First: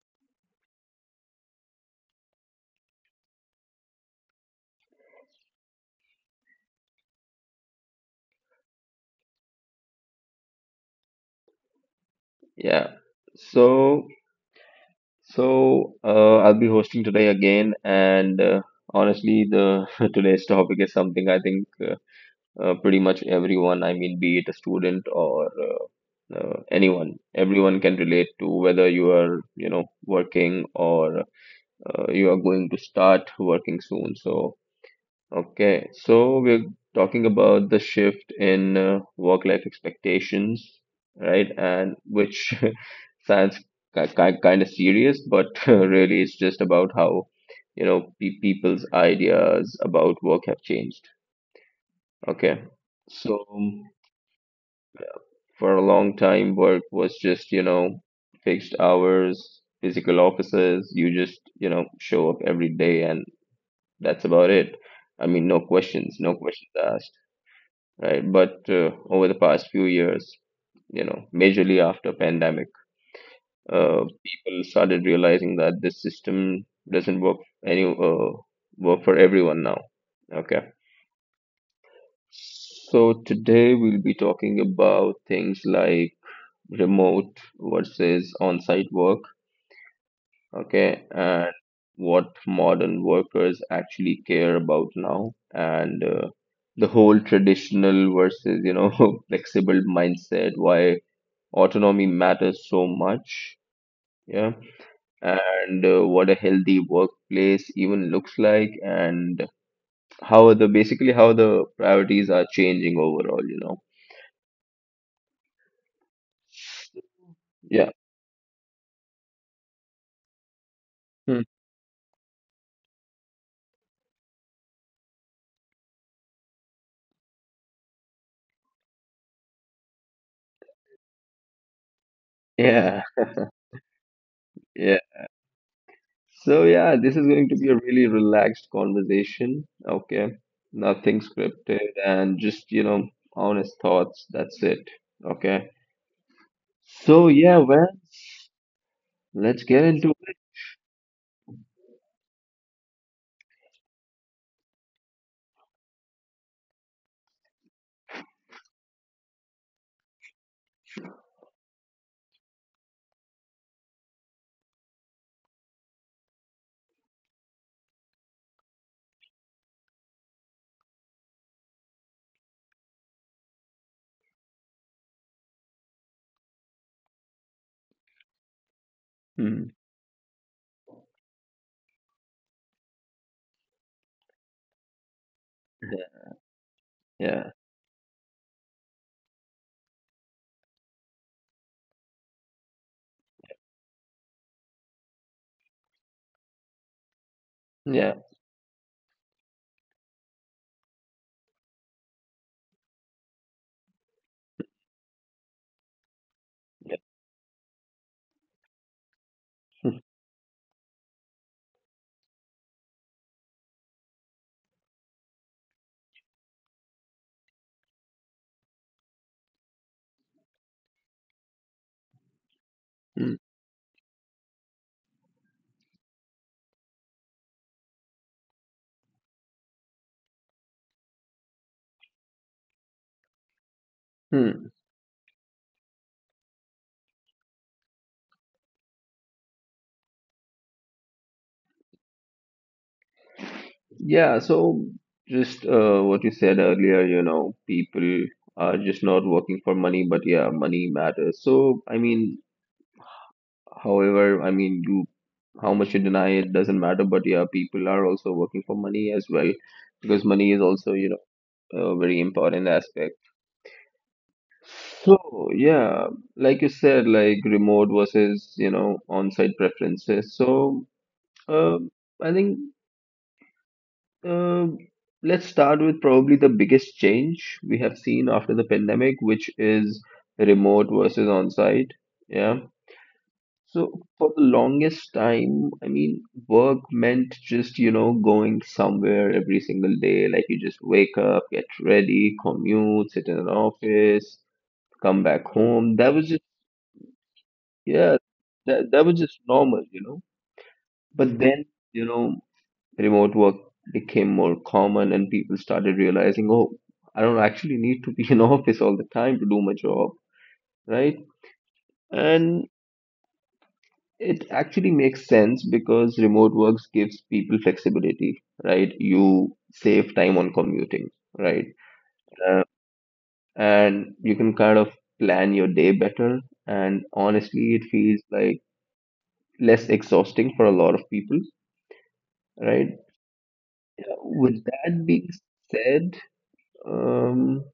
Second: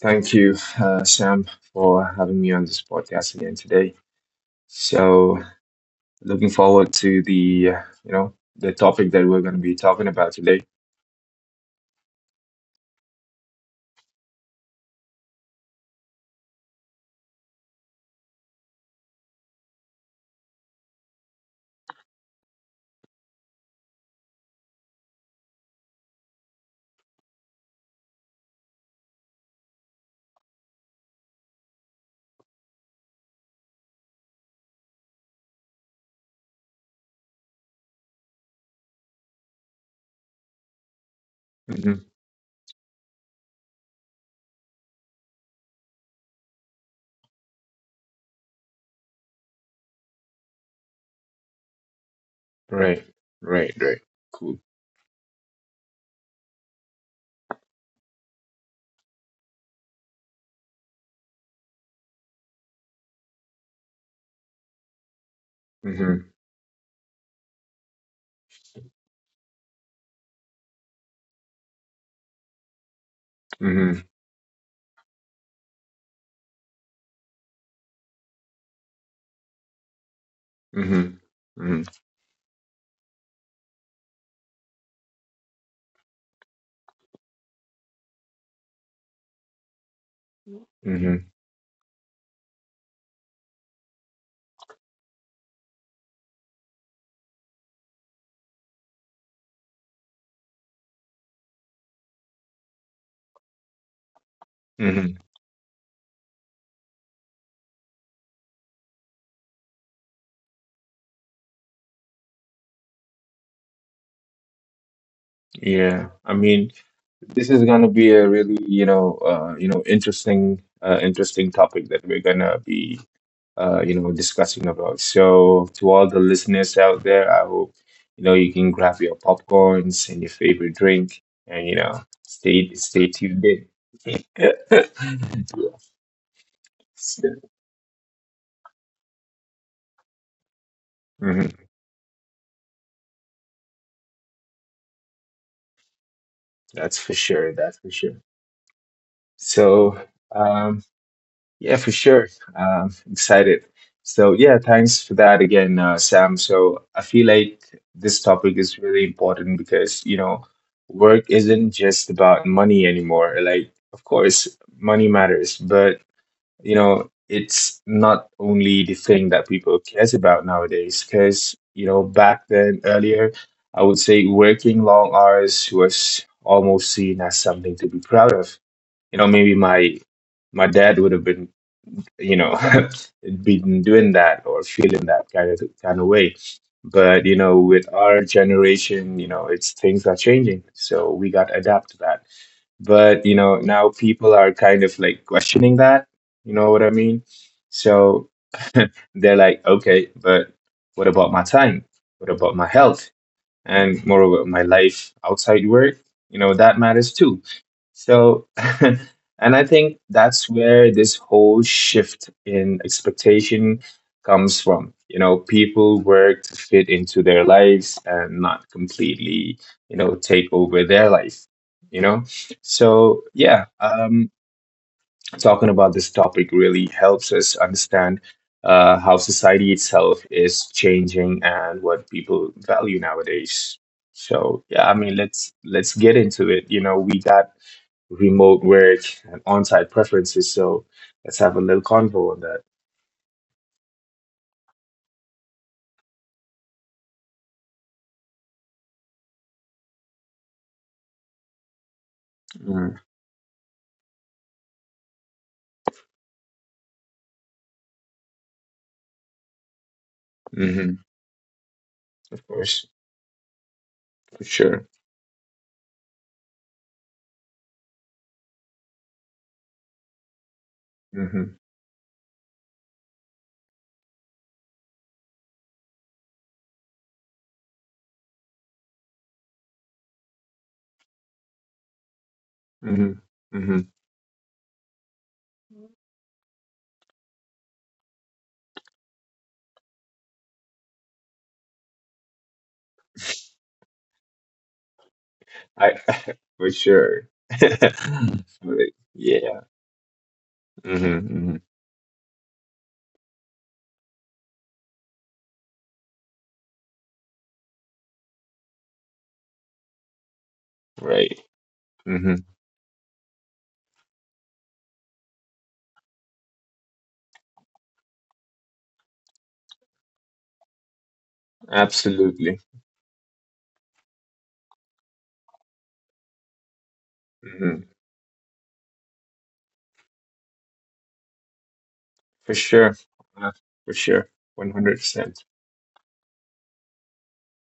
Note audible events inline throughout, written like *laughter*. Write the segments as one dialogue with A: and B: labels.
A: Thank you, Sam, for having me on this podcast again today. So, looking forward to the you know the topic that we're going to be talking about today.
B: Yeah. So, so I'll be hosting today again, and honestly, the *laughs* today's topic is something I think pretty much everyone, I mean, be it a student or anyone, everyone can relate to whether you are, you know, working or you are going to start working soon. So, okay, so we're talking about the shift in work-life expectations, right?
A: Hmm.
B: And which *laughs* sounds ki kind of serious, but *laughs* really it's just about how, you know, pe people's ideas about work have changed. Okay,
A: Right,
B: so
A: right, right. Cool.
B: for a long time, work was just, you know, fixed hours, physical offices. You just, you know, show up every day and that's about it. I mean, no questions,
A: Hmm.
B: no questions asked, right? But over the past few years, you know, majorly after pandemic,
A: Hmm.
B: people started realizing that this system doesn't any uh, work for everyone now. Okay.
A: Hmm. Hmm.
B: So today we'll be talking about things like remote versus on-site work, okay,
A: Hmm.
B: and what modern workers actually care about now, and the whole traditional versus, you know, *laughs* flexible mindset, why autonomy matters so much, yeah,
A: Hmm.
B: and what a healthy workplace even looks like, and how the basically how the priorities are changing overall, you know.
A: Yeah, I mean, this is going to
B: Yeah.
A: be a really interesting uh,
B: Hmm.
A: interesting topic that we're going to be discussing about. So, to all the listeners out there, I hope you can grab your popcorns and your favorite drink, and
B: *laughs*
A: stay
B: Yeah,
A: stay tuned in. *laughs*
B: yeah. So yeah, this is going to be a really relaxed conversation, okay, nothing
A: Mhm.
B: scripted and just, you know, honest thoughts, that's it, okay.
A: That's for
B: So
A: sure.
B: yeah,
A: That's
B: well,
A: for sure.
B: let's get
A: So,
B: into it.
A: um, yeah, for sure. Excited. So yeah, thanks for that again, Sam. So I feel like this topic is really important because, you know, work isn't just about money anymore. Like, of course, money matters, but it's not only the thing that people cares about nowadays. Because, back then earlier, I would say working long hours was almost seen as something to be proud of. You know, maybe
B: Hmm.
A: my dad would have been you know *laughs* been doing that or feeling that kind of way, but
B: Yeah,
A: with our generation, it's things are changing, so we got to adapt to that. But now people are kind of like questioning that, you know what I mean?
B: yeah. *laughs*
A: So they're like, okay, but what about my time, what about my health, and moreover my life outside work? That matters too. So *laughs* and I think that's where this whole shift in expectation comes from. People work to fit into their lives and not completely take over their life. you know so
B: Hmm.
A: yeah, talking about this topic really helps us understand how society itself is changing and what people value nowadays. So
B: Hmm.
A: yeah, I mean, let's get into it. You know, we got remote work and on-site preferences, so let's have a little convo on that.
B: Yeah, so just what you said earlier, you know, people are just not working for money, but yeah, money matters. So, I mean,
A: Mm.
B: however, I mean, you how much you deny it doesn't matter, but yeah, people are also working for money as well, because money is also,
A: Hmm.
B: you know, a very
A: Of
B: important
A: course,
B: aspect.
A: for sure.
B: So, yeah, like you said, like remote versus, you know, on-site preferences. So,
A: Hmm.
B: um I think Um, let's start with probably the biggest change we have seen after the pandemic, which is remote versus on-site. Yeah.
A: Hmm. Hmm.
B: So for the longest time, I mean, work meant just, you know, going somewhere every single day. Like you just wake up, get ready, commute, sit in an office, come back
A: I
B: home. That was just,
A: *laughs* for sure. *laughs*
B: yeah,
A: Right.
B: that was just
A: Yeah.
B: normal, you know.
A: Hmm.
B: But
A: Hmm.
B: then, you know, remote work became more common and people started realizing, oh, I don't actually need to be in *laughs* office all the time to do my job, right?
A: Right. Hmm.
B: And it actually makes sense because remote works gives people flexibility, right? You save time on commuting, right?
A: Absolutely.
B: Uh, and you can kind of plan your day better. And honestly,
A: Mm-hmm.
B: it feels like less exhausting for a lot of people,
A: For sure.
B: right?
A: Uh, for sure.
B: With
A: 100%.
B: that being
A: percent
B: said, Um,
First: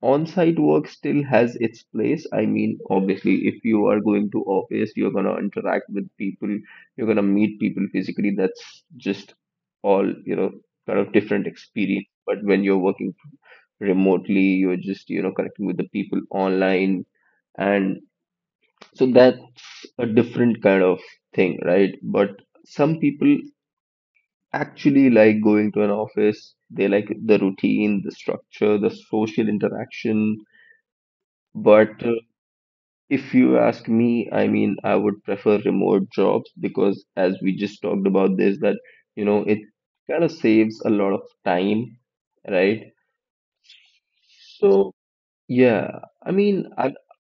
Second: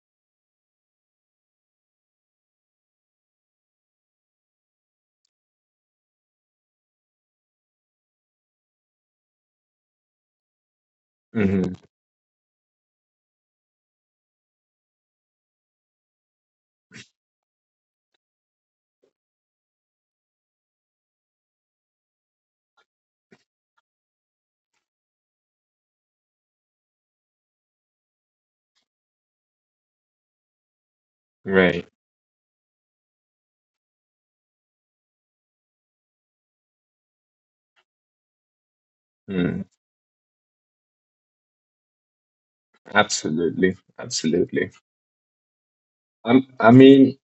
B: on-site work still has its place. I mean, obviously, if you are going to office, you're gonna interact with people, you're gonna meet people physically. That's just all, you know, kind of different
A: Mm-hmm.
B: experience. But when you're working remotely, you're just, you know, connecting with the people online. And so that's a different kind of thing, right? But some people actually like going to an office. They like the routine, the structure, the social interaction.
A: Right.
B: But if you ask me, I mean, I would prefer remote jobs because, as we just talked about this, that you know, it
A: Mm.
B: kind of saves a lot of time, right?
A: Absolutely. Absolutely.
B: So yeah, I mean,
A: I mean,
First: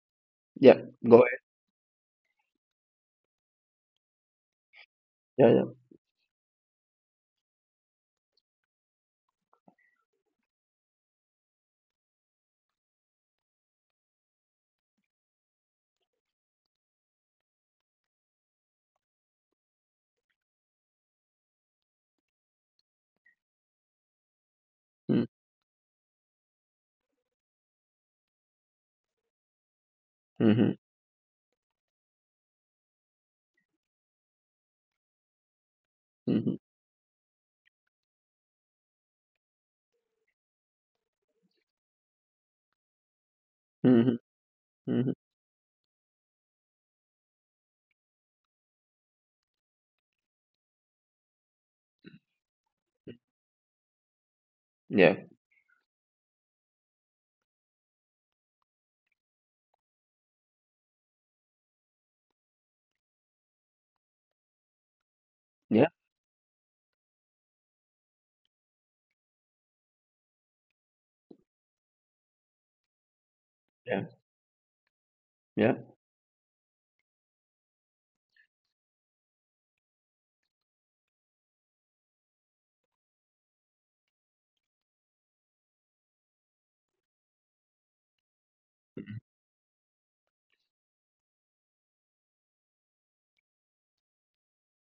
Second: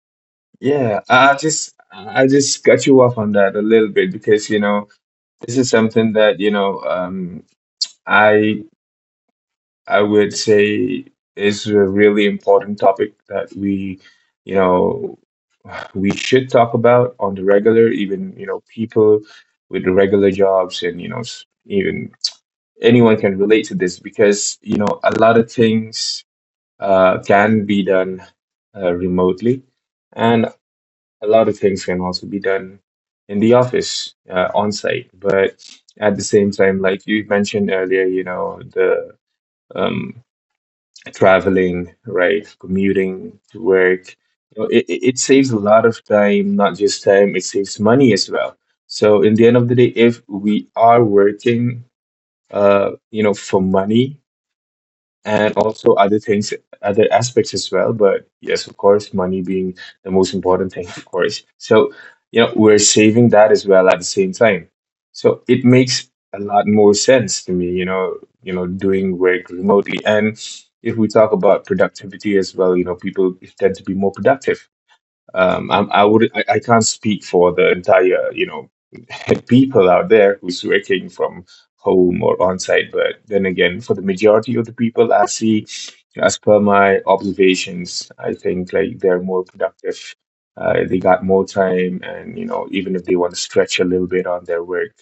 B: yeah,
A: yeah,
B: go
A: I I
B: ahead.
A: just I just cut you off on that a little bit because, you know,
B: Yeah,
A: this
B: yeah.
A: is something that, I I would say is a really important topic that you know, we should talk about on the regular, even, people with regular jobs and, even anyone can relate to this, because a lot of things can be done remotely, and
B: Mm-hmm,
A: a lot of things can also be done in the office on site. But at the same
B: mm-hmm,
A: time, like you mentioned earlier, the um, traveling, right, commuting to
B: mm-hmm,
A: work. You know, it, it
B: mm-hmm.
A: it saves a lot of time, not just time, it saves money as well. So in the end of the day, if we are working, for money
B: Yeah,
A: and also other things, other aspects as well. But yes, of course, money being the most important thing, of course. So, we're saving that as well at the same time. So it
B: yeah,
A: makes a lot more sense to me, doing work remotely. And if we talk about productivity as well, people tend to be
B: yeah,
A: more productive.
B: yeah,
A: I can't speak for the entire *laughs* people out there who's working from home or on site, but then again, for the majority of the people I see, as per my observations, I think like they're more productive. They got more time, and even if they want to stretch a little bit on their work,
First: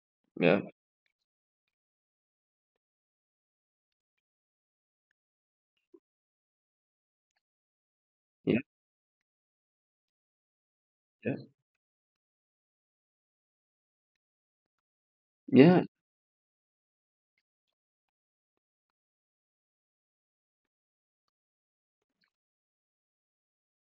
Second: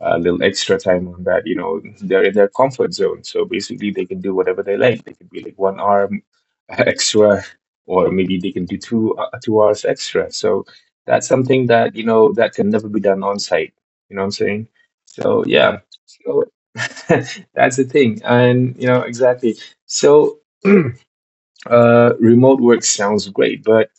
A: a little
B: yeah,
A: extra time on that, they're in their comfort zone. So basically, they can do whatever they like. They can be like one arm *laughs* extra, or maybe they
B: yeah,
A: can do two hours extra. So that's
B: yeah,
A: something that that can never be done on site. You know what I'm saying? So yeah,
B: yeah,
A: so *laughs* that's the thing, and you know exactly. So *clears throat* remote work sounds great, but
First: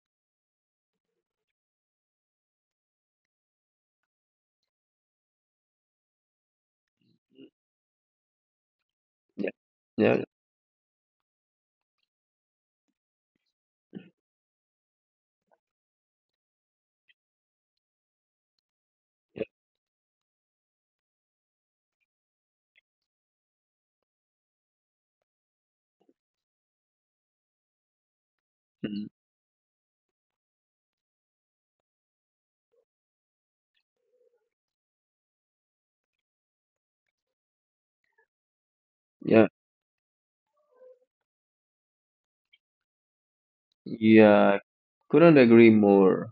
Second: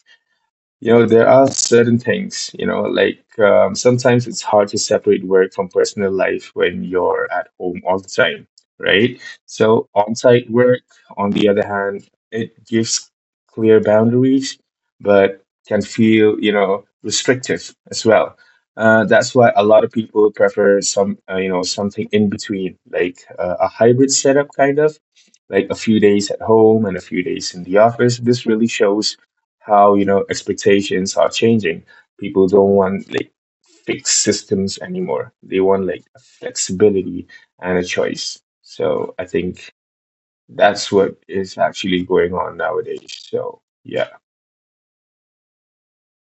A: there are certain things, like sometimes it's hard to separate work from personal life when you're at home all the time, right?
B: yeah,
A: So, on
B: yeah, yeah,
A: site work, on the other hand, it gives clear boundaries, but can feel, restrictive as well. That's
B: yeah.
A: why a lot of people prefer something in between, like a hybrid setup, kind of, like a few days at home and a few days in the office. This really
B: Mhm,
A: shows how expectations are changing. People don't want like fixed systems anymore. They want like flexibility and a choice. So I
B: yeah.
A: think that's what is actually going on nowadays. So yeah.
B: Yeah, couldn't agree more,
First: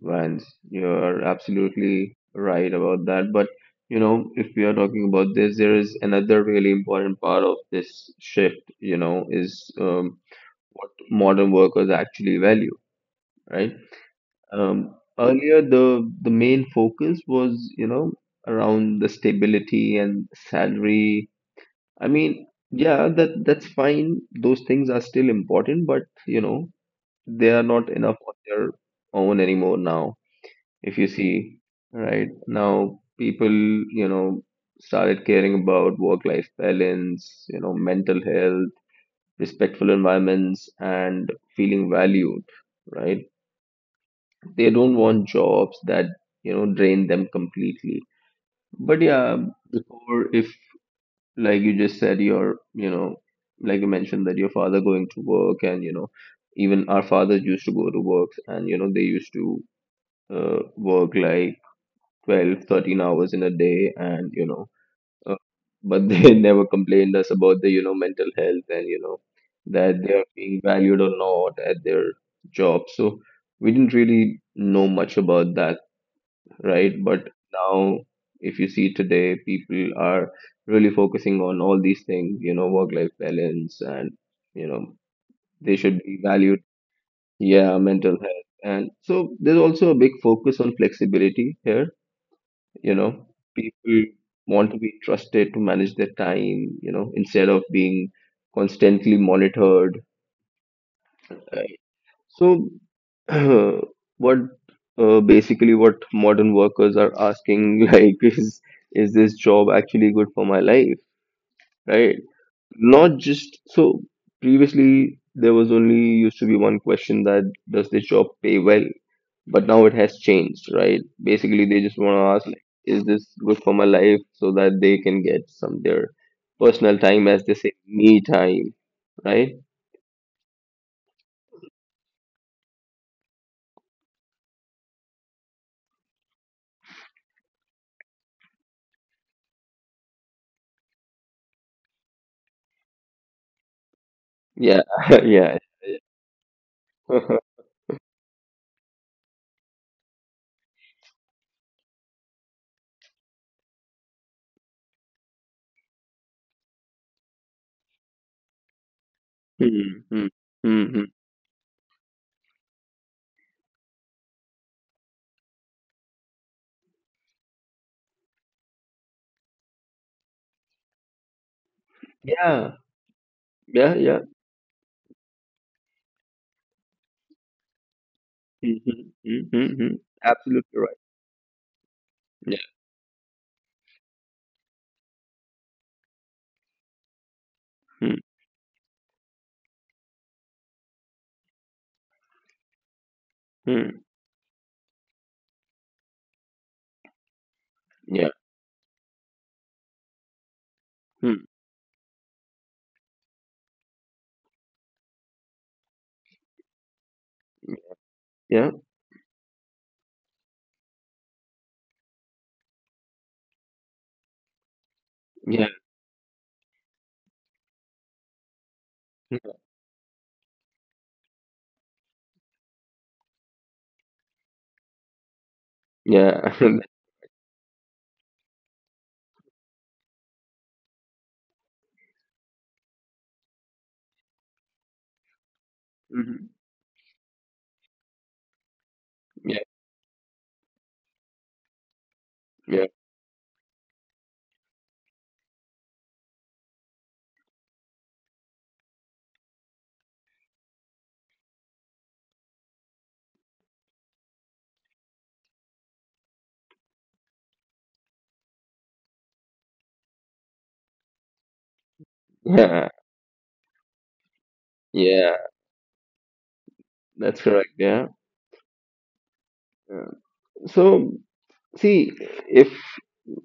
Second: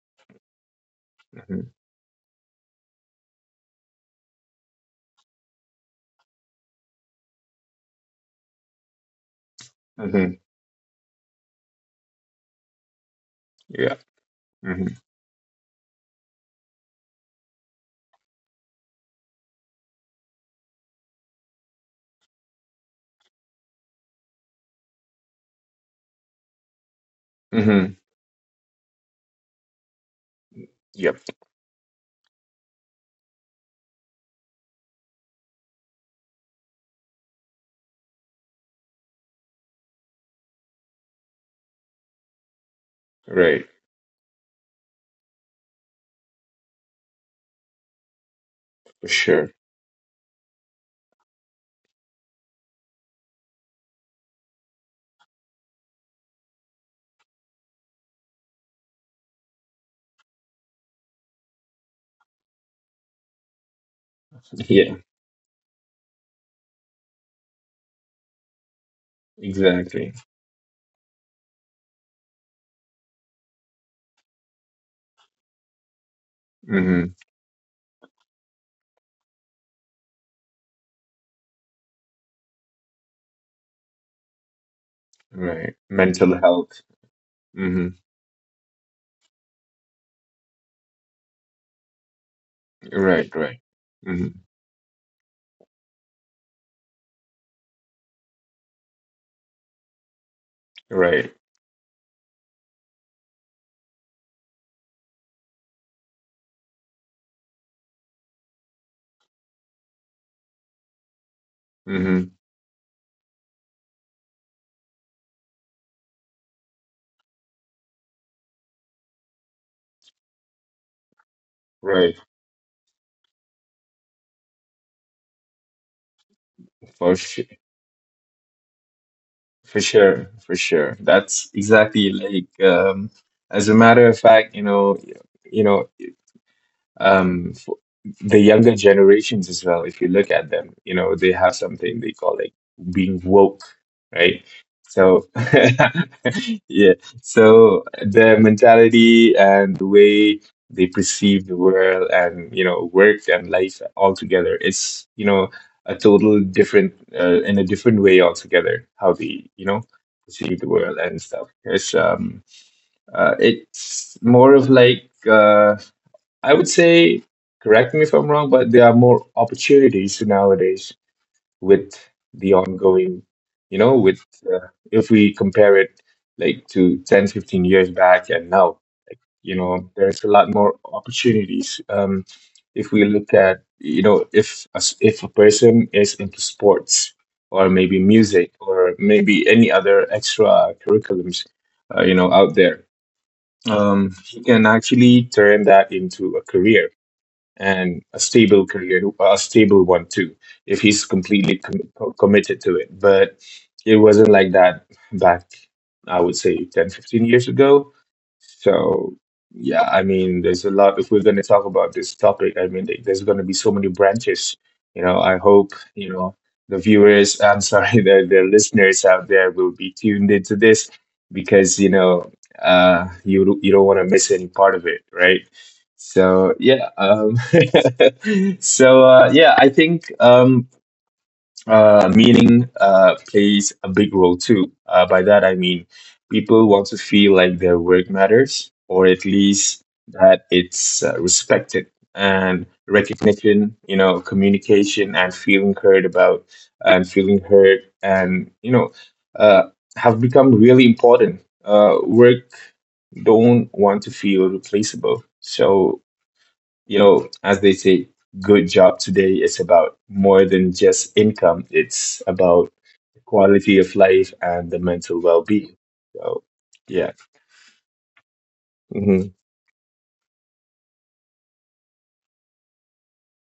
B: Vance. You're
A: Hmm.
B: absolutely right about that. But, you know, if we are talking about this, there is another really important part of this shift, you know, is
A: Hmm.
B: what modern workers actually value, right?
A: Yeah. Hmm.
B: Earlier, the main focus was, you know, around the stability and salary. I mean, yeah, that's fine. Those things are still important, but, you know, they are not
A: Hmm.
B: enough on their own anymore now, if you
A: Yep.
B: see. Right now people, you know, started caring about work life balance, you know, mental health, respectful environments, and feeling valued, right?
A: Right,
B: They don't want jobs that, you know, drain them completely. But
A: for
B: yeah,
A: sure.
B: or if like you just said, your, you know, like you mentioned that your father going to work, and you know, even our fathers used to go to work, and you know, they used to work like 12, 13 hours in a day, and you
A: *laughs*
B: know,
A: Yeah,
B: uh, but they *laughs* never complained us about the, you know, mental health, and you know, that
A: exactly.
B: they are being valued or not at their job. So we didn't really know much about that, right?
A: Hmm.
B: But now if you see, today people are really focusing on all these things, you know, work life balance, and you know,
A: Right,
B: they should be
A: mental
B: valued,
A: health.
B: yeah,
A: Hmm.
B: mental health. And so there's also a big focus on flexibility here, you know,
A: Right, right.
B: people
A: Hmm.
B: want to be trusted to manage their time, you know, instead of being constantly monitored,
A: Right.
B: right? So *clears throat* what basically what modern workers are asking *laughs* like is this job actually good for my life, right?
A: Hmm.
B: Not just, so previously there was only used to be one question that, does this job pay well? But now it has changed, right? Basically, they just want
A: Right.
B: to ask, like, is this good for my life, so that they can get some their personal
A: For
B: time, as
A: sure.
B: they say, me time, right?
A: For sure, for sure. That's exactly like as a matter of fact, you know, um the younger generations as well, if you look at them, they have something they call like being woke, right?
B: Yeah, *laughs*
A: So
B: yeah.
A: *laughs* yeah,
B: *laughs*
A: so their mentality and the way they perceive the world and work and life altogether, it's a total different in a different way altogether how they
B: Hmm, hmm,
A: perceive the
B: hmm,
A: world
B: hmm.
A: and stuff. It's more of like, I would say, correct me if I'm wrong, but there are more opportunities nowadays with the
B: Yeah,
A: ongoing,
B: yeah, yeah.
A: with if we compare it like to 10, 15 years back and
B: Hmm,
A: now,
B: hmm,
A: like,
B: hmm, hmm, hmm.
A: there's a lot more
B: Absolutely right.
A: opportunities.
B: Yeah,
A: If we look at, if a person is into sports or maybe
B: hmm,
A: music or maybe any other extra curriculums, out there,
B: hmm,
A: he can actually turn that into a career, and a
B: yeah,
A: stable career, well, a stable one too, if he's
B: hmm,
A: completely committed to it. But it wasn't like that back, I would say, 10, 15 years ago.
B: yeah,
A: So, yeah, I mean, there's a lot. If we're going to talk about this topic, I mean, there's going to be so many branches. You know, I
B: yeah,
A: hope, the viewers, I'm sorry, *laughs* the listeners out there will be tuned into this because, you don't want to miss any part of it, right?
B: yeah,
A: So
B: *laughs*
A: yeah, *laughs* so yeah, I think, meaning plays a big role too. By that I mean,
B: mhm.
A: people want to feel like their work matters, or at
B: Yeah,
A: least that it's respected and
B: yeah,
A: recognition. You know, communication and feeling heard, and uh, have become really important. Work don't want to feel replaceable. So as they say, good job today is about more than just income. It's about
B: yeah,
A: the quality of life and the
B: *laughs*
A: mental
B: yeah.
A: well-being. So, yeah.
B: That's correct. Yeah.
A: Hmm.
B: Yeah. So see, if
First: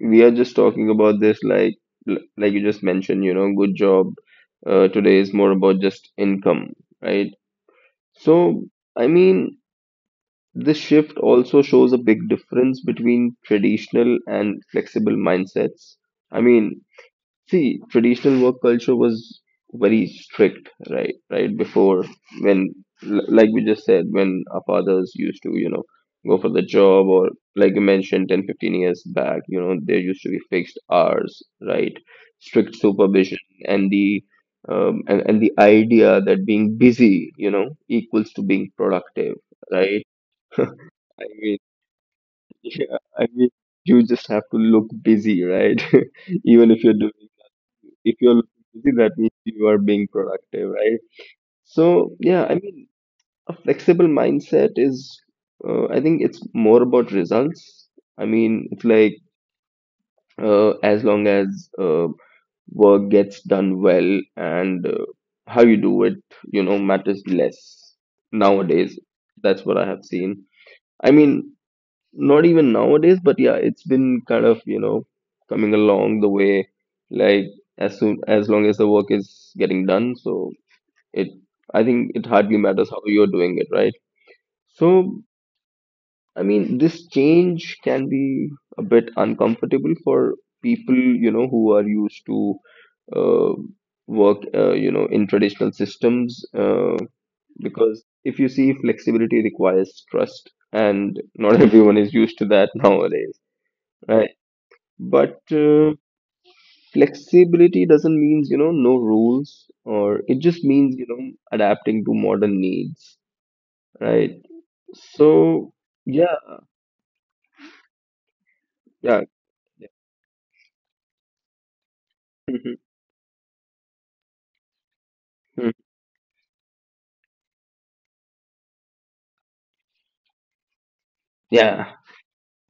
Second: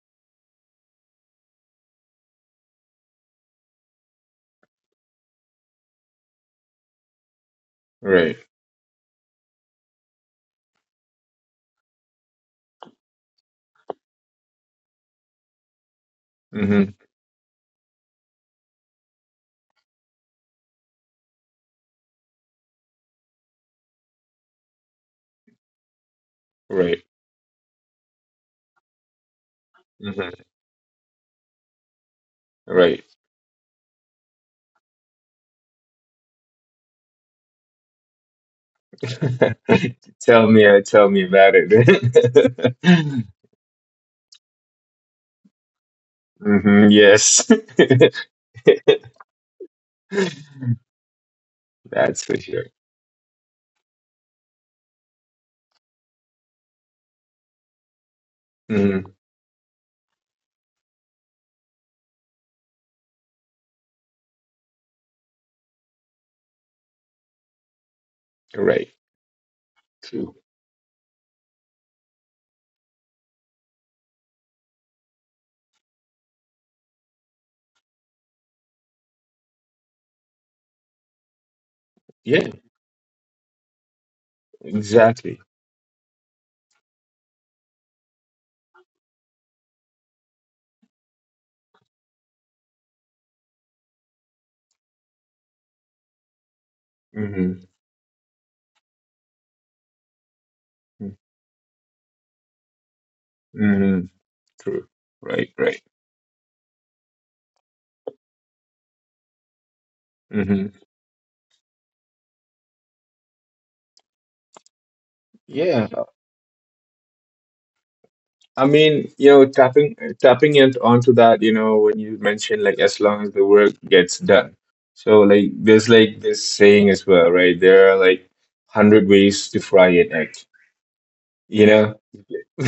B: we are just talking about this, like you just mentioned, you know, good job today is more about just income, right?
A: Right.
B: So, I mean, this shift also shows a big difference between traditional and flexible mindsets. I mean,
A: Hmm.
B: see, traditional work culture was very strict, right? Right before when, like we just said, when our fathers used to, you know, go for the
A: Right.
B: job, or like you mentioned 10, 15 years back, you know, there used to be
A: Hmm.
B: fixed hours, right? Strict
A: Right.
B: supervision, and the and the idea that being busy, you know, equals to being productive, right?
A: *laughs* Tell
B: *laughs*
A: me, uh,
B: I
A: tell me about
B: mean, yeah,
A: it.
B: I
A: *laughs*
B: mean, you just have to look busy, right? *laughs* Even if
A: Hmm.
B: you're doing,
A: Yes.
B: if you're looking busy, that means you are being
A: *laughs*
B: productive, right? So
A: That's for
B: yeah, I
A: sure.
B: mean, a flexible mindset is, I think it's more about results. I mean, it's
A: Hmm.
B: like as long as work gets done well, and how you do it, you know, matters less
A: Right.
B: nowadays. That's what I have
A: True.
B: seen. I mean, not even nowadays, but yeah, it's been kind of, you know, coming along the way, like, as soon as long as the work is getting done, so it, I think it
A: Yeah,
B: hardly matters how you're doing it, right? So
A: exactly.
B: I mean, this change can be a bit uncomfortable for people, you know, who are used to uh, work you know, in traditional systems,
A: Hmm.
B: because if you see, flexibility requires trust, and not *laughs* everyone is used to that nowadays,
A: Hmm.
B: right?
A: True.
B: But
A: Right, right.
B: flexibility doesn't mean, you know, no rules, or it just
A: Hmm.
B: means, you know, adapting to modern needs, right? So
A: Yeah,
B: yeah,
A: I mean,
B: yeah, yeah,
A: tapping, it onto that, when you mentioned
B: mhm,
A: like as long as the work gets done. So like
B: mhm.
A: there's like this saying as well, right? There are like hundred ways to fry an egg, you
B: Yeah,
A: know?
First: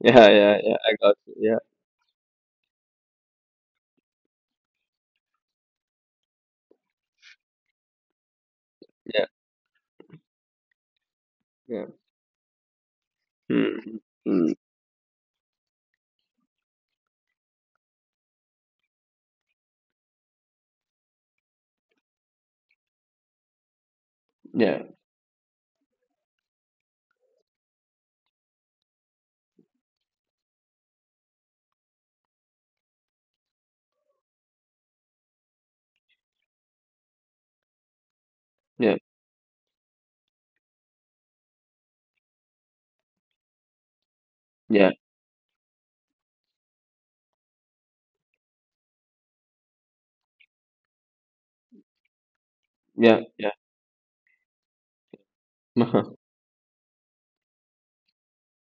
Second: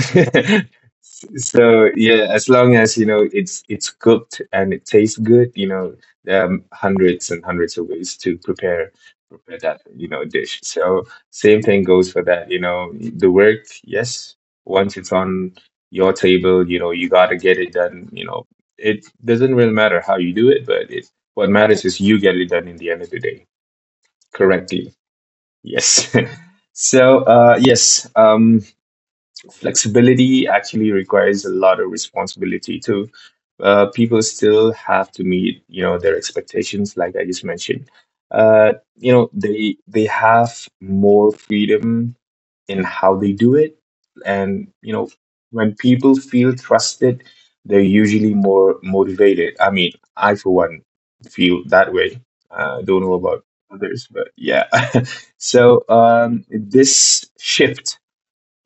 B: yeah, yeah, yeah. I got you. Yeah,
A: So yeah, as long as it's cooked and it tastes good, there are hundreds and hundreds of ways to prepare
B: yeah,
A: prepare that, dish. So same thing
B: yeah.
A: goes for that, the work.
B: Mhm,
A: Yes,
B: mm.
A: once it's on your table, you gotta get it done. It doesn't really matter how you do it, but it what matters is you get it done in the end of the day
B: Yeah,
A: correctly. Yes. *laughs* So yes, flexibility actually requires a lot of responsibility too. People still have to meet, their expectations, like I just mentioned.
B: yeah,
A: They have more freedom in how they do it, and
B: yeah,
A: when people feel trusted, they're usually more motivated. I mean, I for one feel that way. Don't know
B: yeah,
A: about
B: yeah.
A: others, but yeah. *laughs* So
B: *laughs*
A: this shift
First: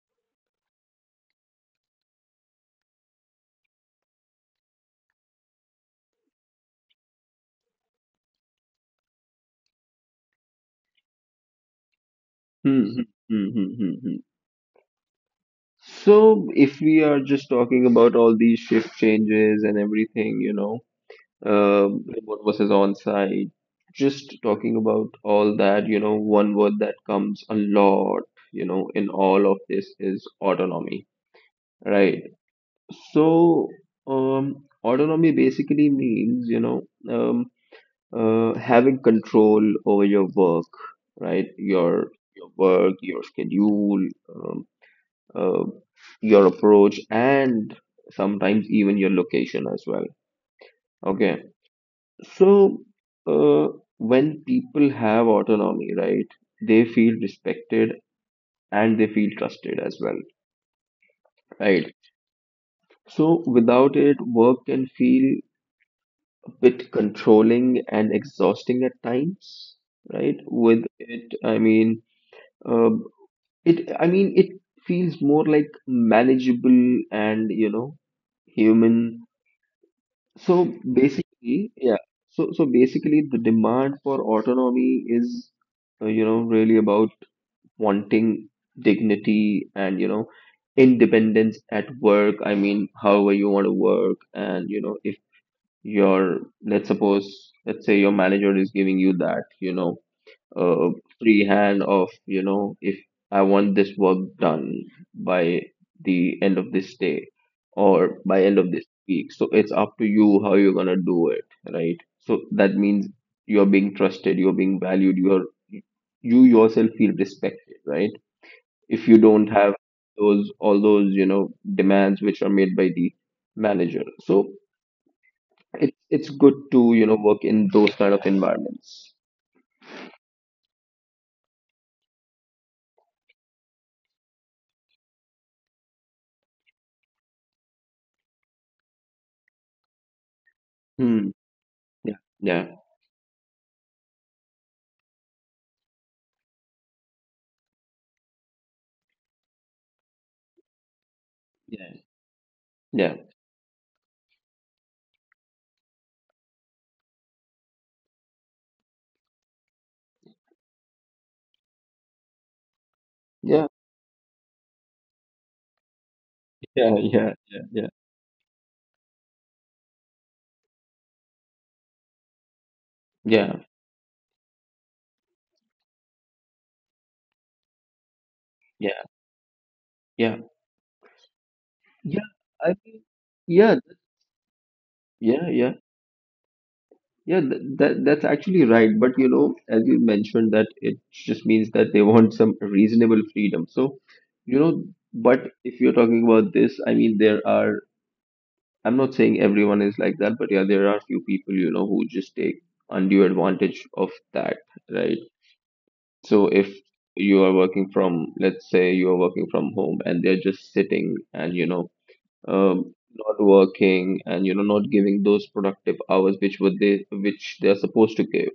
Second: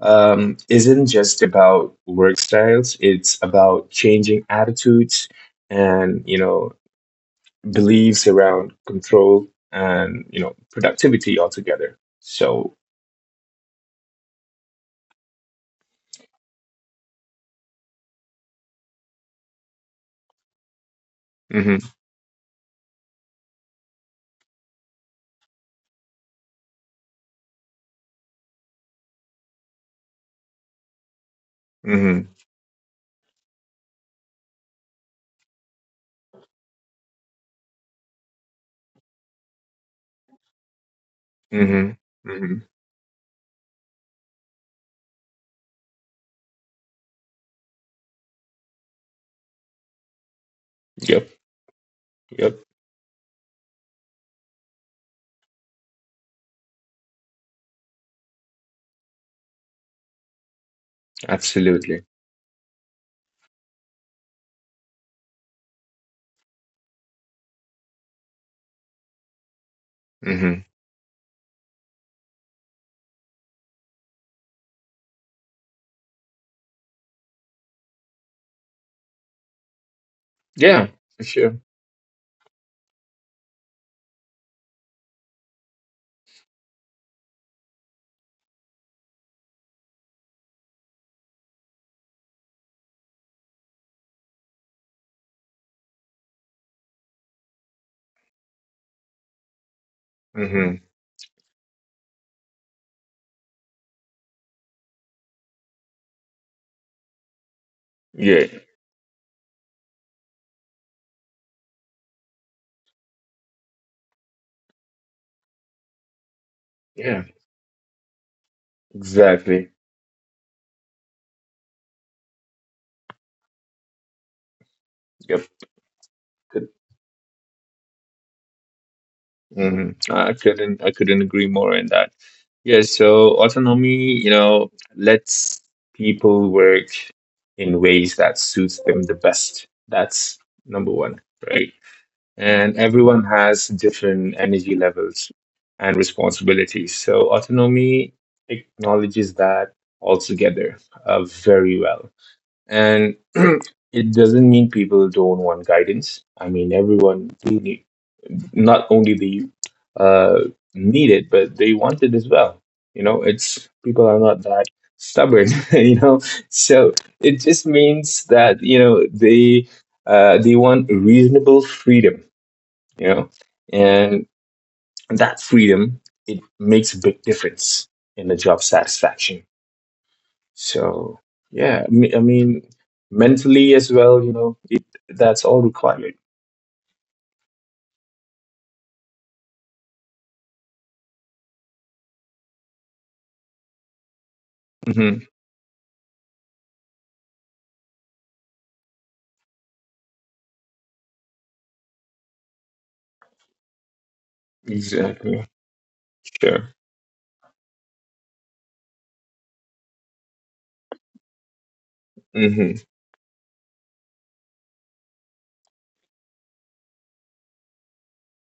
A: um, isn't just about work styles. It's about changing attitudes and beliefs around control and productivity altogether. So,
B: Mhm, mhm, mhm, mhm. So if we are just talking about all these shift changes and everything, you know,
A: hmm,
B: remote versus on-site, just talking about all that, you know, one word that comes a lot, you know, in all of this is autonomy, right?
A: hmm,
B: So, autonomy basically means, you know, um, having control over your work, right?
A: hmm,
B: Your
A: hmm,
B: work, your schedule, um, uh, your approach, and sometimes even your location as well.
A: yep,
B: Okay.
A: yep,
B: So, uh, when people have autonomy, right, they feel respected and they feel trusted as well, right?
A: absolutely.
B: So, without it, work can feel bit controlling and exhausting at times, right?
A: Hmm.
B: With it, I mean, uh, I mean, it feels more like manageable and, you know, human. So
A: Yeah, for sure.
B: basically, yeah. So, so basically, the demand for autonomy is, you know, really about wanting dignity and, you know, independence at work. I mean, however you want to work, and, you know, if your let's say your manager is giving you that, you know,
A: Hmm.
B: uh, free hand of, you know, if I want this work done by the end of this day or by
A: Yeah,
B: end of this week, so it's up to you how you're going to do it, right? So that means you're being trusted, you're being valued, you're yourself feel
A: yeah,
B: respected, right? If you don't
A: exactly.
B: have those all those, you know, demands which are made by the manager, so
A: Yep.
B: it's good to, you know, work in those kind of environments.
A: Hmm. I couldn't agree more in that. Yeah, so autonomy, lets people work in ways that suits them the best. That's number one,
B: Hmm.
A: right?
B: Yeah. Yeah.
A: And everyone has different energy levels and responsibilities. So autonomy acknowledges that altogether very
B: Yeah.
A: well. And
B: Yeah.
A: *clears throat* it doesn't mean people don't want guidance. I mean, everyone do need not only the uh, needed, but they want it as well. You know, it's
B: Yeah.
A: people are not that stubborn. *laughs* So
B: Yeah. Yeah.
A: it just
B: Yeah.
A: means that they want reasonable freedom. You know,
B: Yeah.
A: and that freedom it makes a big difference in the job
B: Yeah. Yeah.
A: satisfaction.
B: Yeah.
A: So yeah, I me- I
B: Yeah.
A: mean,
B: I mean,
A: mentally
B: yeah.
A: as well. You know, it that's
B: Yeah.
A: all
B: Yeah.
A: required.
B: Yeah. That that's actually right. But you know, as you mentioned, that it just means that they *laughs* want some reasonable freedom. So, you know,
A: Hmm.
B: but if you're talking about this, I mean, there are. I'm not saying everyone is like that, but yeah, there are few people, you know, who just take undue advantage of that, right?
A: Exactly.
B: So
A: Sure.
B: if you are working from, let's say you are working from home and they're just sitting and, you know,
A: Hmm.
B: not working and, you know, not giving those productive hours which which they're supposed to give.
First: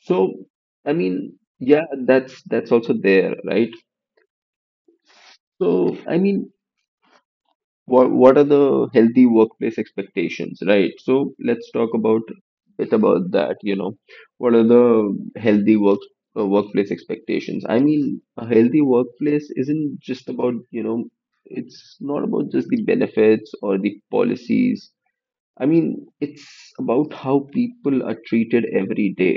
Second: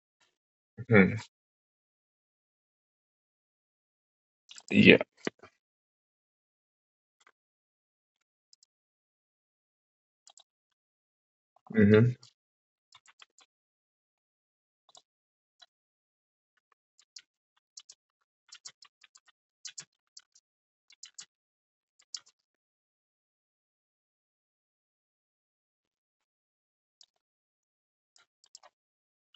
B: So, I mean, yeah, that's also there, right?
A: Yeah.
B: So, I mean, what are the healthy workplace expectations, right? So let's talk
A: Mm-hmm.
B: about bit about that, you know, what are the healthy workplace expectations. I mean, a healthy workplace isn't just about, you know, it's not about just the benefits or the policies. I mean, it's about how people are treated every day,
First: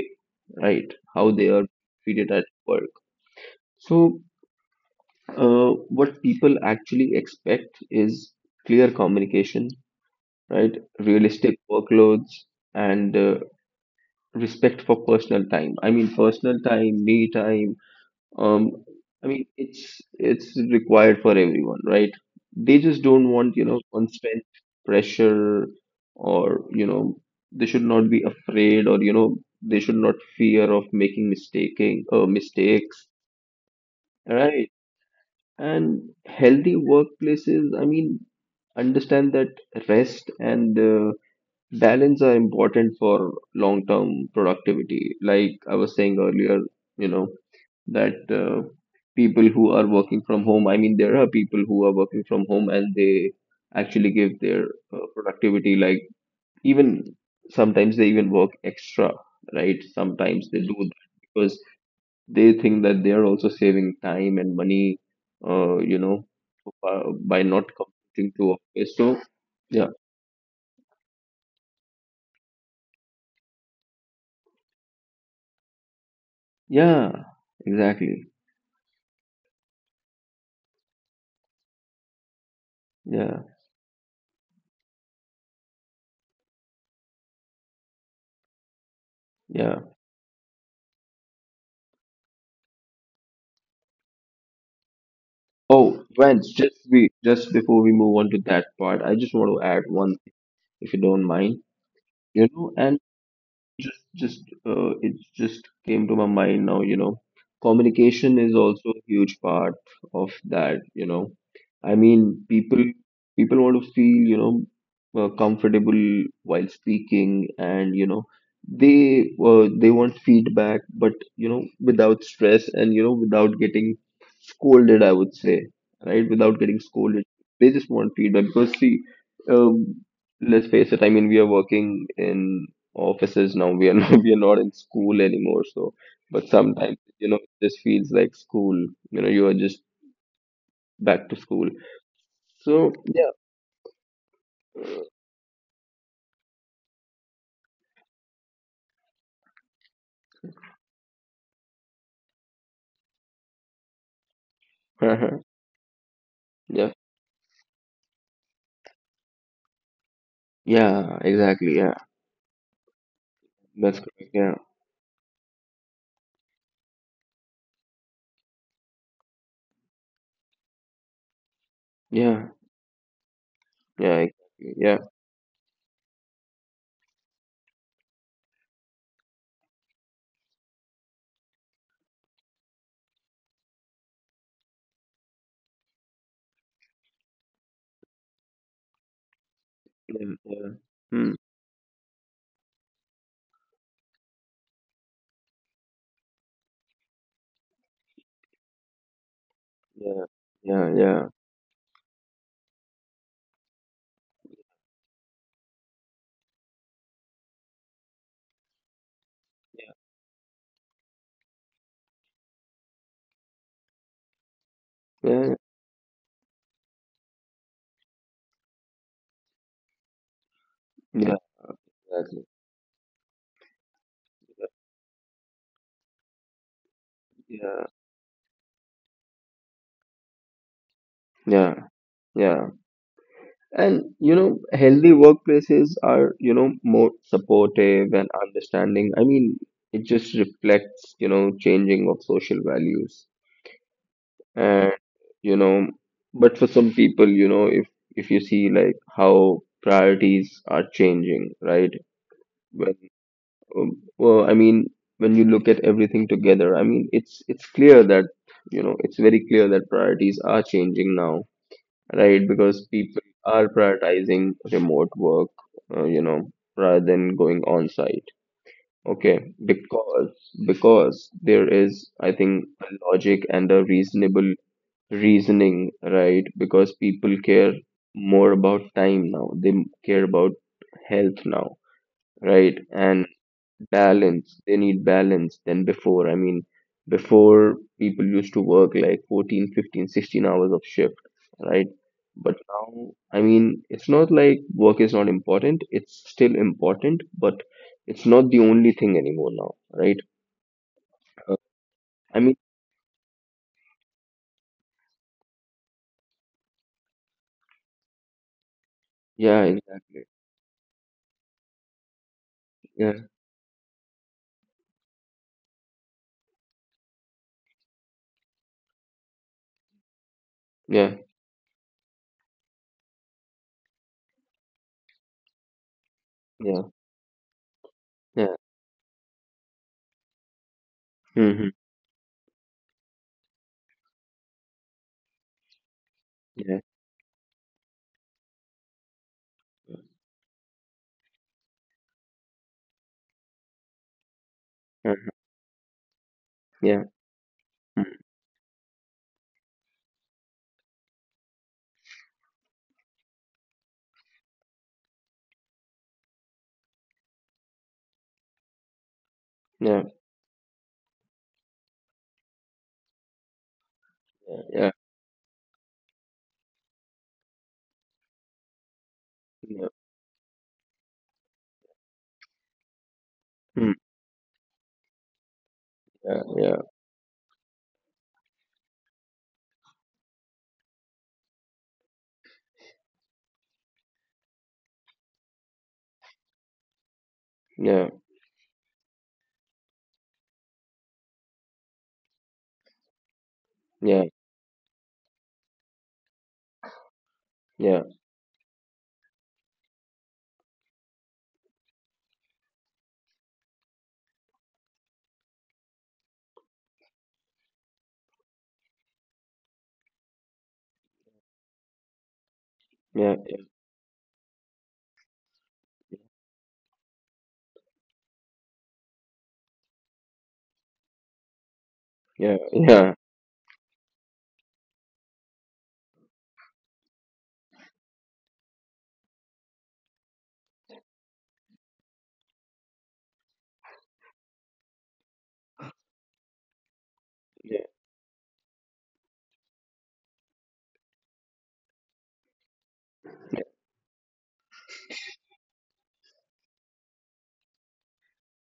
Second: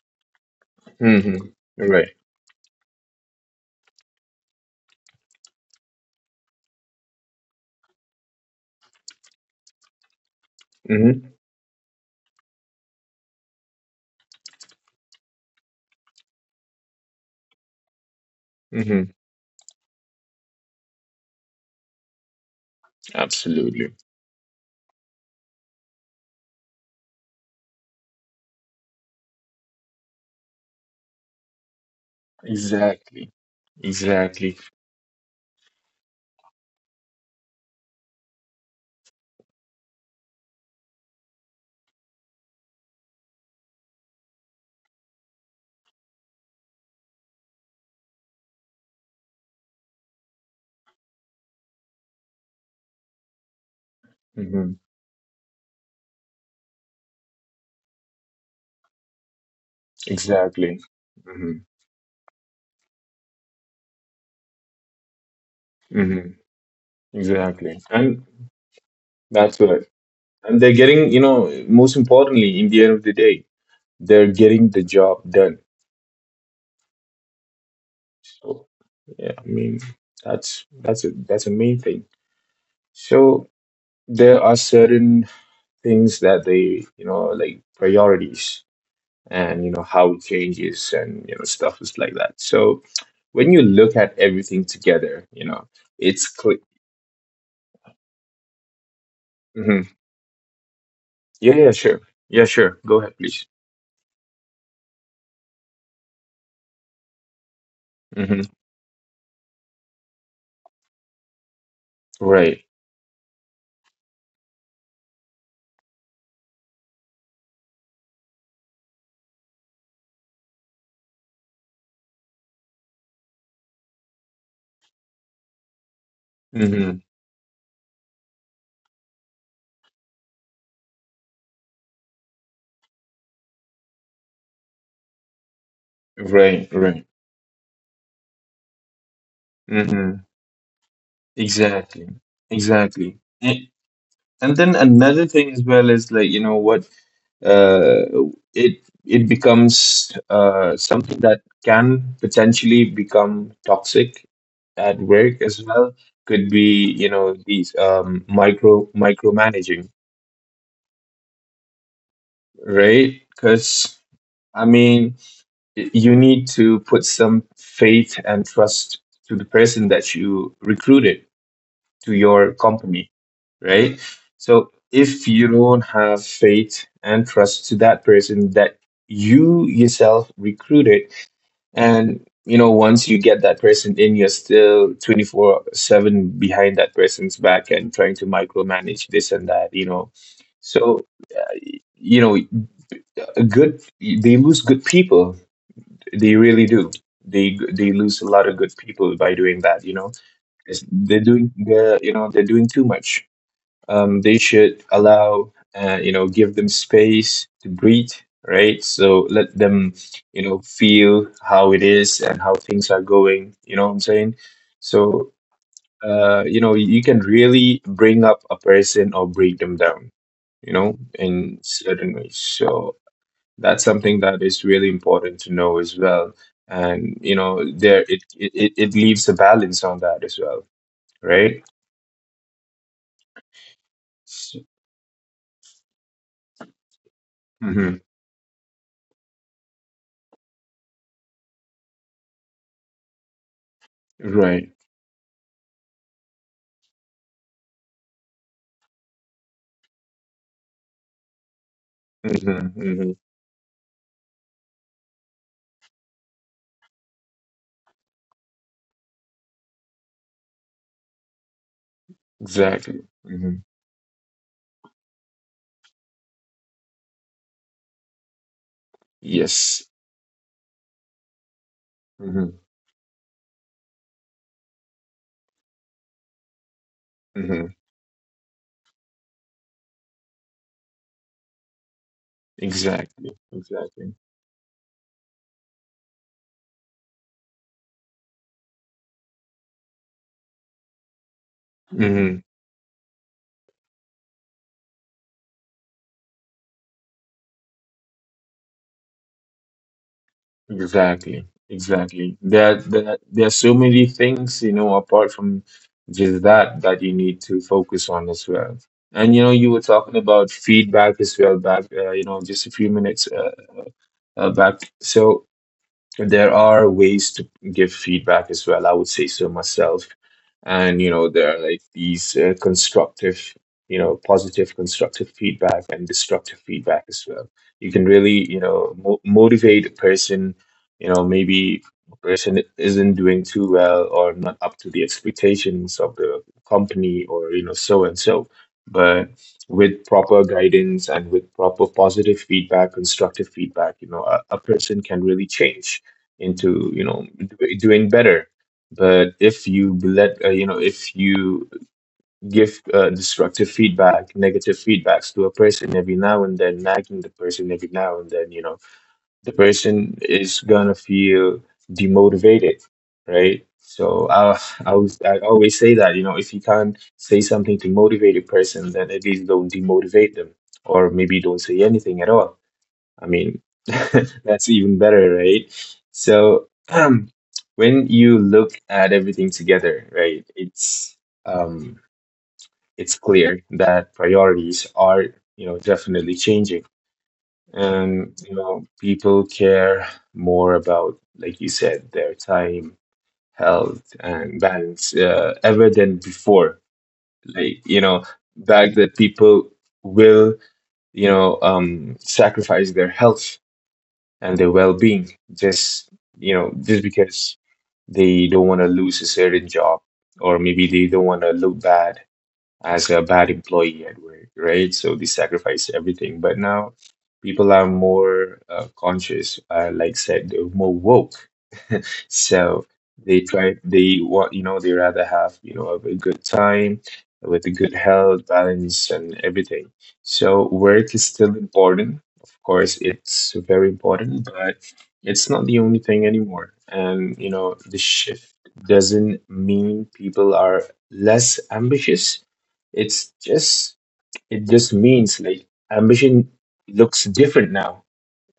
B: right? How
A: Mm-hmm.
B: they are
A: Right.
B: treated at work. So what people actually expect is clear communication, right?
A: Mm-hmm.
B: Realistic workloads and respect for personal time. I mean, personal time, me time. Um,
A: Mm-hmm.
B: I mean, it's required for everyone, right? They just don't want, you know,
A: Absolutely.
B: constant pressure, or you know, they should not be afraid, or you know, they should not fear of making mistaking mistakes,
A: Exactly. Exactly.
B: right? And healthy workplaces, I mean, understand that rest and balance are important for long term productivity, like I was saying earlier, you know, that people who are working from home, I mean there are people who are working from home and they actually give their
A: Mm-hmm.
B: productivity, like even sometimes they even work extra, right? Sometimes they do
A: Exactly.
B: that because
A: Mm-hmm.
B: they think that they are also saving time and money, you know,
A: Mm-hmm.
B: by not
A: Exactly. And
B: coming to office. So
A: that's what.
B: yeah,
A: And they're getting, you know, most importantly, in the end of the day, they're getting the job done.
B: yeah, exactly,
A: So yeah, I mean, that's a main thing.
B: yeah,
A: So there are certain things that they, you know, like priorities, and you
B: yeah.
A: know how it changes and you know stuff is like that. So when you look at everything together, you know,
B: Oh,
A: it's
B: Vance,
A: clear.
B: just before we move on to that part, I just want to
A: Hmm.
B: add one thing, if you don't
A: Yeah,
B: mind.
A: yeah, sure. Yeah,
B: You know,
A: sure,
B: and
A: go ahead please.
B: just just uh, it just came to my mind now, you know, communication
A: Hmm.
B: is also a huge part of that, you know. I mean,
A: Right.
B: people people want to feel, you know, comfortable while speaking. And you know, they, they want feedback, but, you know, without stress and you know without getting scolded, I would say. Right, without getting
A: Hmm.
B: scolded, they just want feedback because see, um, let's face it, I mean, we are working in offices now. We are not, *laughs* we are not in school anymore. So, but
A: Right,
B: sometimes,
A: right.
B: you know, it just feels like school. You know, you are just
A: Hmm.
B: back to school.
A: Exactly,
B: So,
A: exactly.
B: yeah,
A: And then another thing as well is like, you know what, uh, it becomes something that can potentially become toxic at
B: uh-huh,
A: work as well. Could be,
B: yeah,
A: you know, these micromanaging,
B: yeah, exactly. Yeah,
A: right? Because
B: that's correct. Yeah,
A: I mean, you need to put some faith and trust to the person that you recruited to
B: yeah,
A: your company, right?
B: yeah,
A: So
B: exactly. Yeah,
A: if you don't have faith and trust to that person that you yourself recruited, and you know, once you get that person in, you're still 24/7 behind that person's back and trying to micromanage this and that, you know.
B: yeah, yeah,
A: So,
B: hmm,
A: you know, a good they lose good people, they really do. They lose a lot of good people by doing that, you know.
B: yeah, yeah,
A: They're
B: yeah,
A: doing the, you know, they're doing too much. They should allow, you know, give them space to breathe, right? So let them, you know, feel how it is and how things are going, you know what I'm saying. So
B: yeah,
A: you know, you can really bring up a person or break them down, you know,
B: yeah,
A: in certain ways.
B: exactly.
A: So that's something that is really important to know as well. And you know,
B: Yeah,
A: there it leaves a balance on that as well, right?
B: yeah, yeah. And you know, healthy workplaces are, you know, more
A: Hmm.
B: supportive and understanding. I mean, it just reflects, you know, changing of social values.
A: Right.
B: And, you know, but for some people, you know, if you see like how priorities are changing, right? When,
A: Hmm.
B: um, I mean, when you look at everything together, I mean, it's clear that, you know, it's very clear that priorities are changing now, right? Because
A: Exactly.
B: people
A: Hmm.
B: are prioritizing remote work, you know, rather than going on site. Okay,
A: Yes.
B: because because there is, I
A: Hmm.
B: think, a logic and a reasonable reasoning, right? Because people
A: Hmm.
B: care more about time now. They care about health now, right? And
A: Exactly. Exactly.
B: balance, they need balance than before. I mean, before people used to work like 14, 15, 16 hours of shift, right?
A: Mm.
B: But now, I mean, it's not like work is not important, it's still important, but it's not the only thing anymore now, right?
A: Hmm. Exactly.
B: Uh,
A: Exactly.
B: I mean,
A: There, there are so many things, you know, apart from just that, that you need to focus on as well. And, you know,
B: yeah,
A: you were talking
B: exactly,
A: about feedback as well back, you know, just a few
B: yeah,
A: minutes back. So, there are ways to give feedback as well, I would say so myself. And you
B: yeah,
A: know, there are like these constructive, you know, positive constructive feedback and destructive
B: yeah,
A: feedback as well. You can really,
B: yeah,
A: you know, motivate a person. You know,
B: hmm,
A: maybe a person isn't doing too well or not up to the expectations of the
B: yeah,
A: company, or you know, so and so. But with proper guidance and with proper positive feedback, constructive feedback, you know, a person
B: uh,
A: can really change into,
B: yeah,
A: you know,
B: mm,
A: doing better. But if you let, you know, if you give destructive feedback, negative feedbacks to a person every now and then, nagging the person every now and then, you know, the
B: yeah,
A: person is gonna feel demotivated, right? So
B: yeah,
A: I always say that, you know, if you can't say something to motivate a person, then at least don't
B: yeah,
A: demotivate them, or maybe don't say anything at all. I mean,
B: mm,
A: *laughs* that's even better, right? So,
B: yeah,
A: when you look at everything together, right, um, it's clear that priorities are, you know, definitely changing,
B: yeah,
A: and you know, people care more about, like you said, their time, health,
B: yeah,
A: and balance ever than before. Like
B: yeah,
A: you know, back that people will, you know, sacrifice their health and their well-being, just, you know, just because they don't want to lose a certain job, or maybe they don't want to look bad as a
B: yeah,
A: bad
B: yeah,
A: employee at work, right? So they sacrifice everything. But now people are more conscious, like said, they're more woke. *laughs*
B: yeah, yeah,
A: So
B: yeah,
A: they try, they want, you know, they rather have, you know, a good time with a good health, balance, and everything. So work is still important. Of course, it's very important, but it's not the only thing anymore. And, you know,
B: yeah,
A: the shift doesn't mean people are less ambitious, it's
B: yeah,
A: just, it just means like ambition looks different now,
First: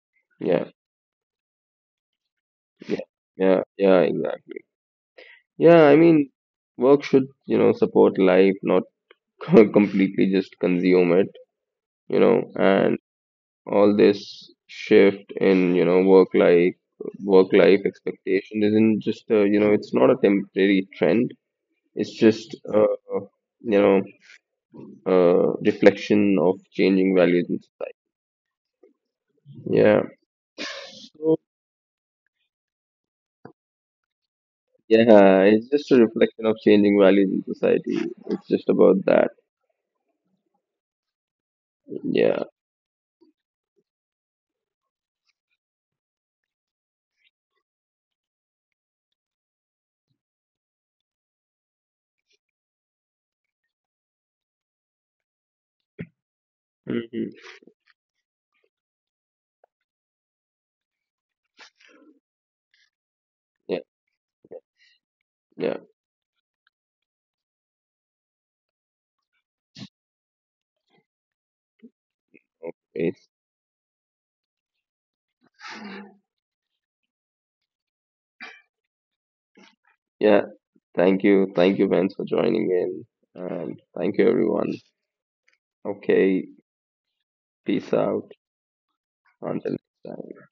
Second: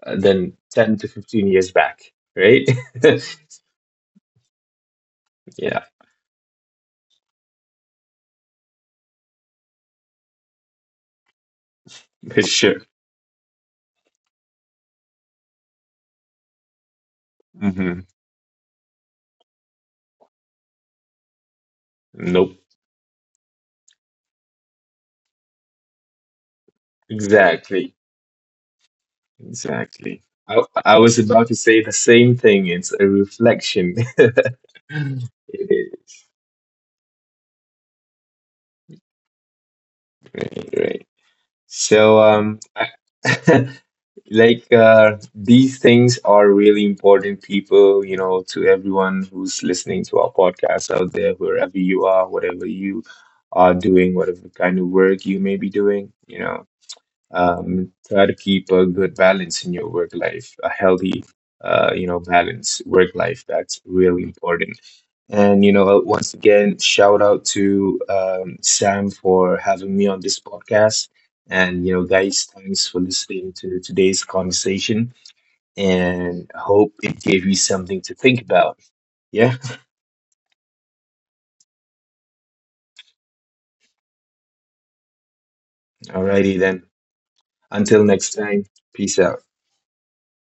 A: than
B: yeah.
A: 10 to 15 years back, right?
B: Yeah,
A: *laughs*
B: yeah, yeah, exactly. Yeah,
A: Yeah,
B: I mean, work should, you know, support life, not *laughs* completely just consume it, you know.
A: for sure.
B: And all this shift in, you know, work life,
A: Hmm.
B: expectation isn't just, you know, it's not a temporary trend. It's just,
A: Nope.
B: you know, reflection of changing values in
A: Exactly.
B: society. Yeah.
A: Exactly. I was
B: So,
A: about to say the same thing. It's a reflection. *laughs*
B: yeah,
A: It
B: it's just a
A: is.
B: reflection of changing values in society. It's just about that.
A: Right, right. So,
B: Yeah.
A: *laughs* like these things are really important, people, you know, to everyone who's listening to our podcast out there, wherever you are, whatever you are doing, whatever kind of work you may be doing, you know,
B: Hmm.
A: try to keep a good balance in your work life, a healthy, you know, balance, work life. That's
B: Yeah.
A: really important. And you
B: Yeah.
A: know, once again, shout out to Sam for having me on this podcast. And you know, guys, thanks for
B: It's
A: listening to today's conversation. And hope it gave you something to think about. Yeah.
B: yeah. Thank you. Thank you, Vince, for joining in. And thank you everyone. Okay.
A: Alrighty then.
B: Peace
A: Until next
B: out.
A: time. Peace out.
B: Until next time.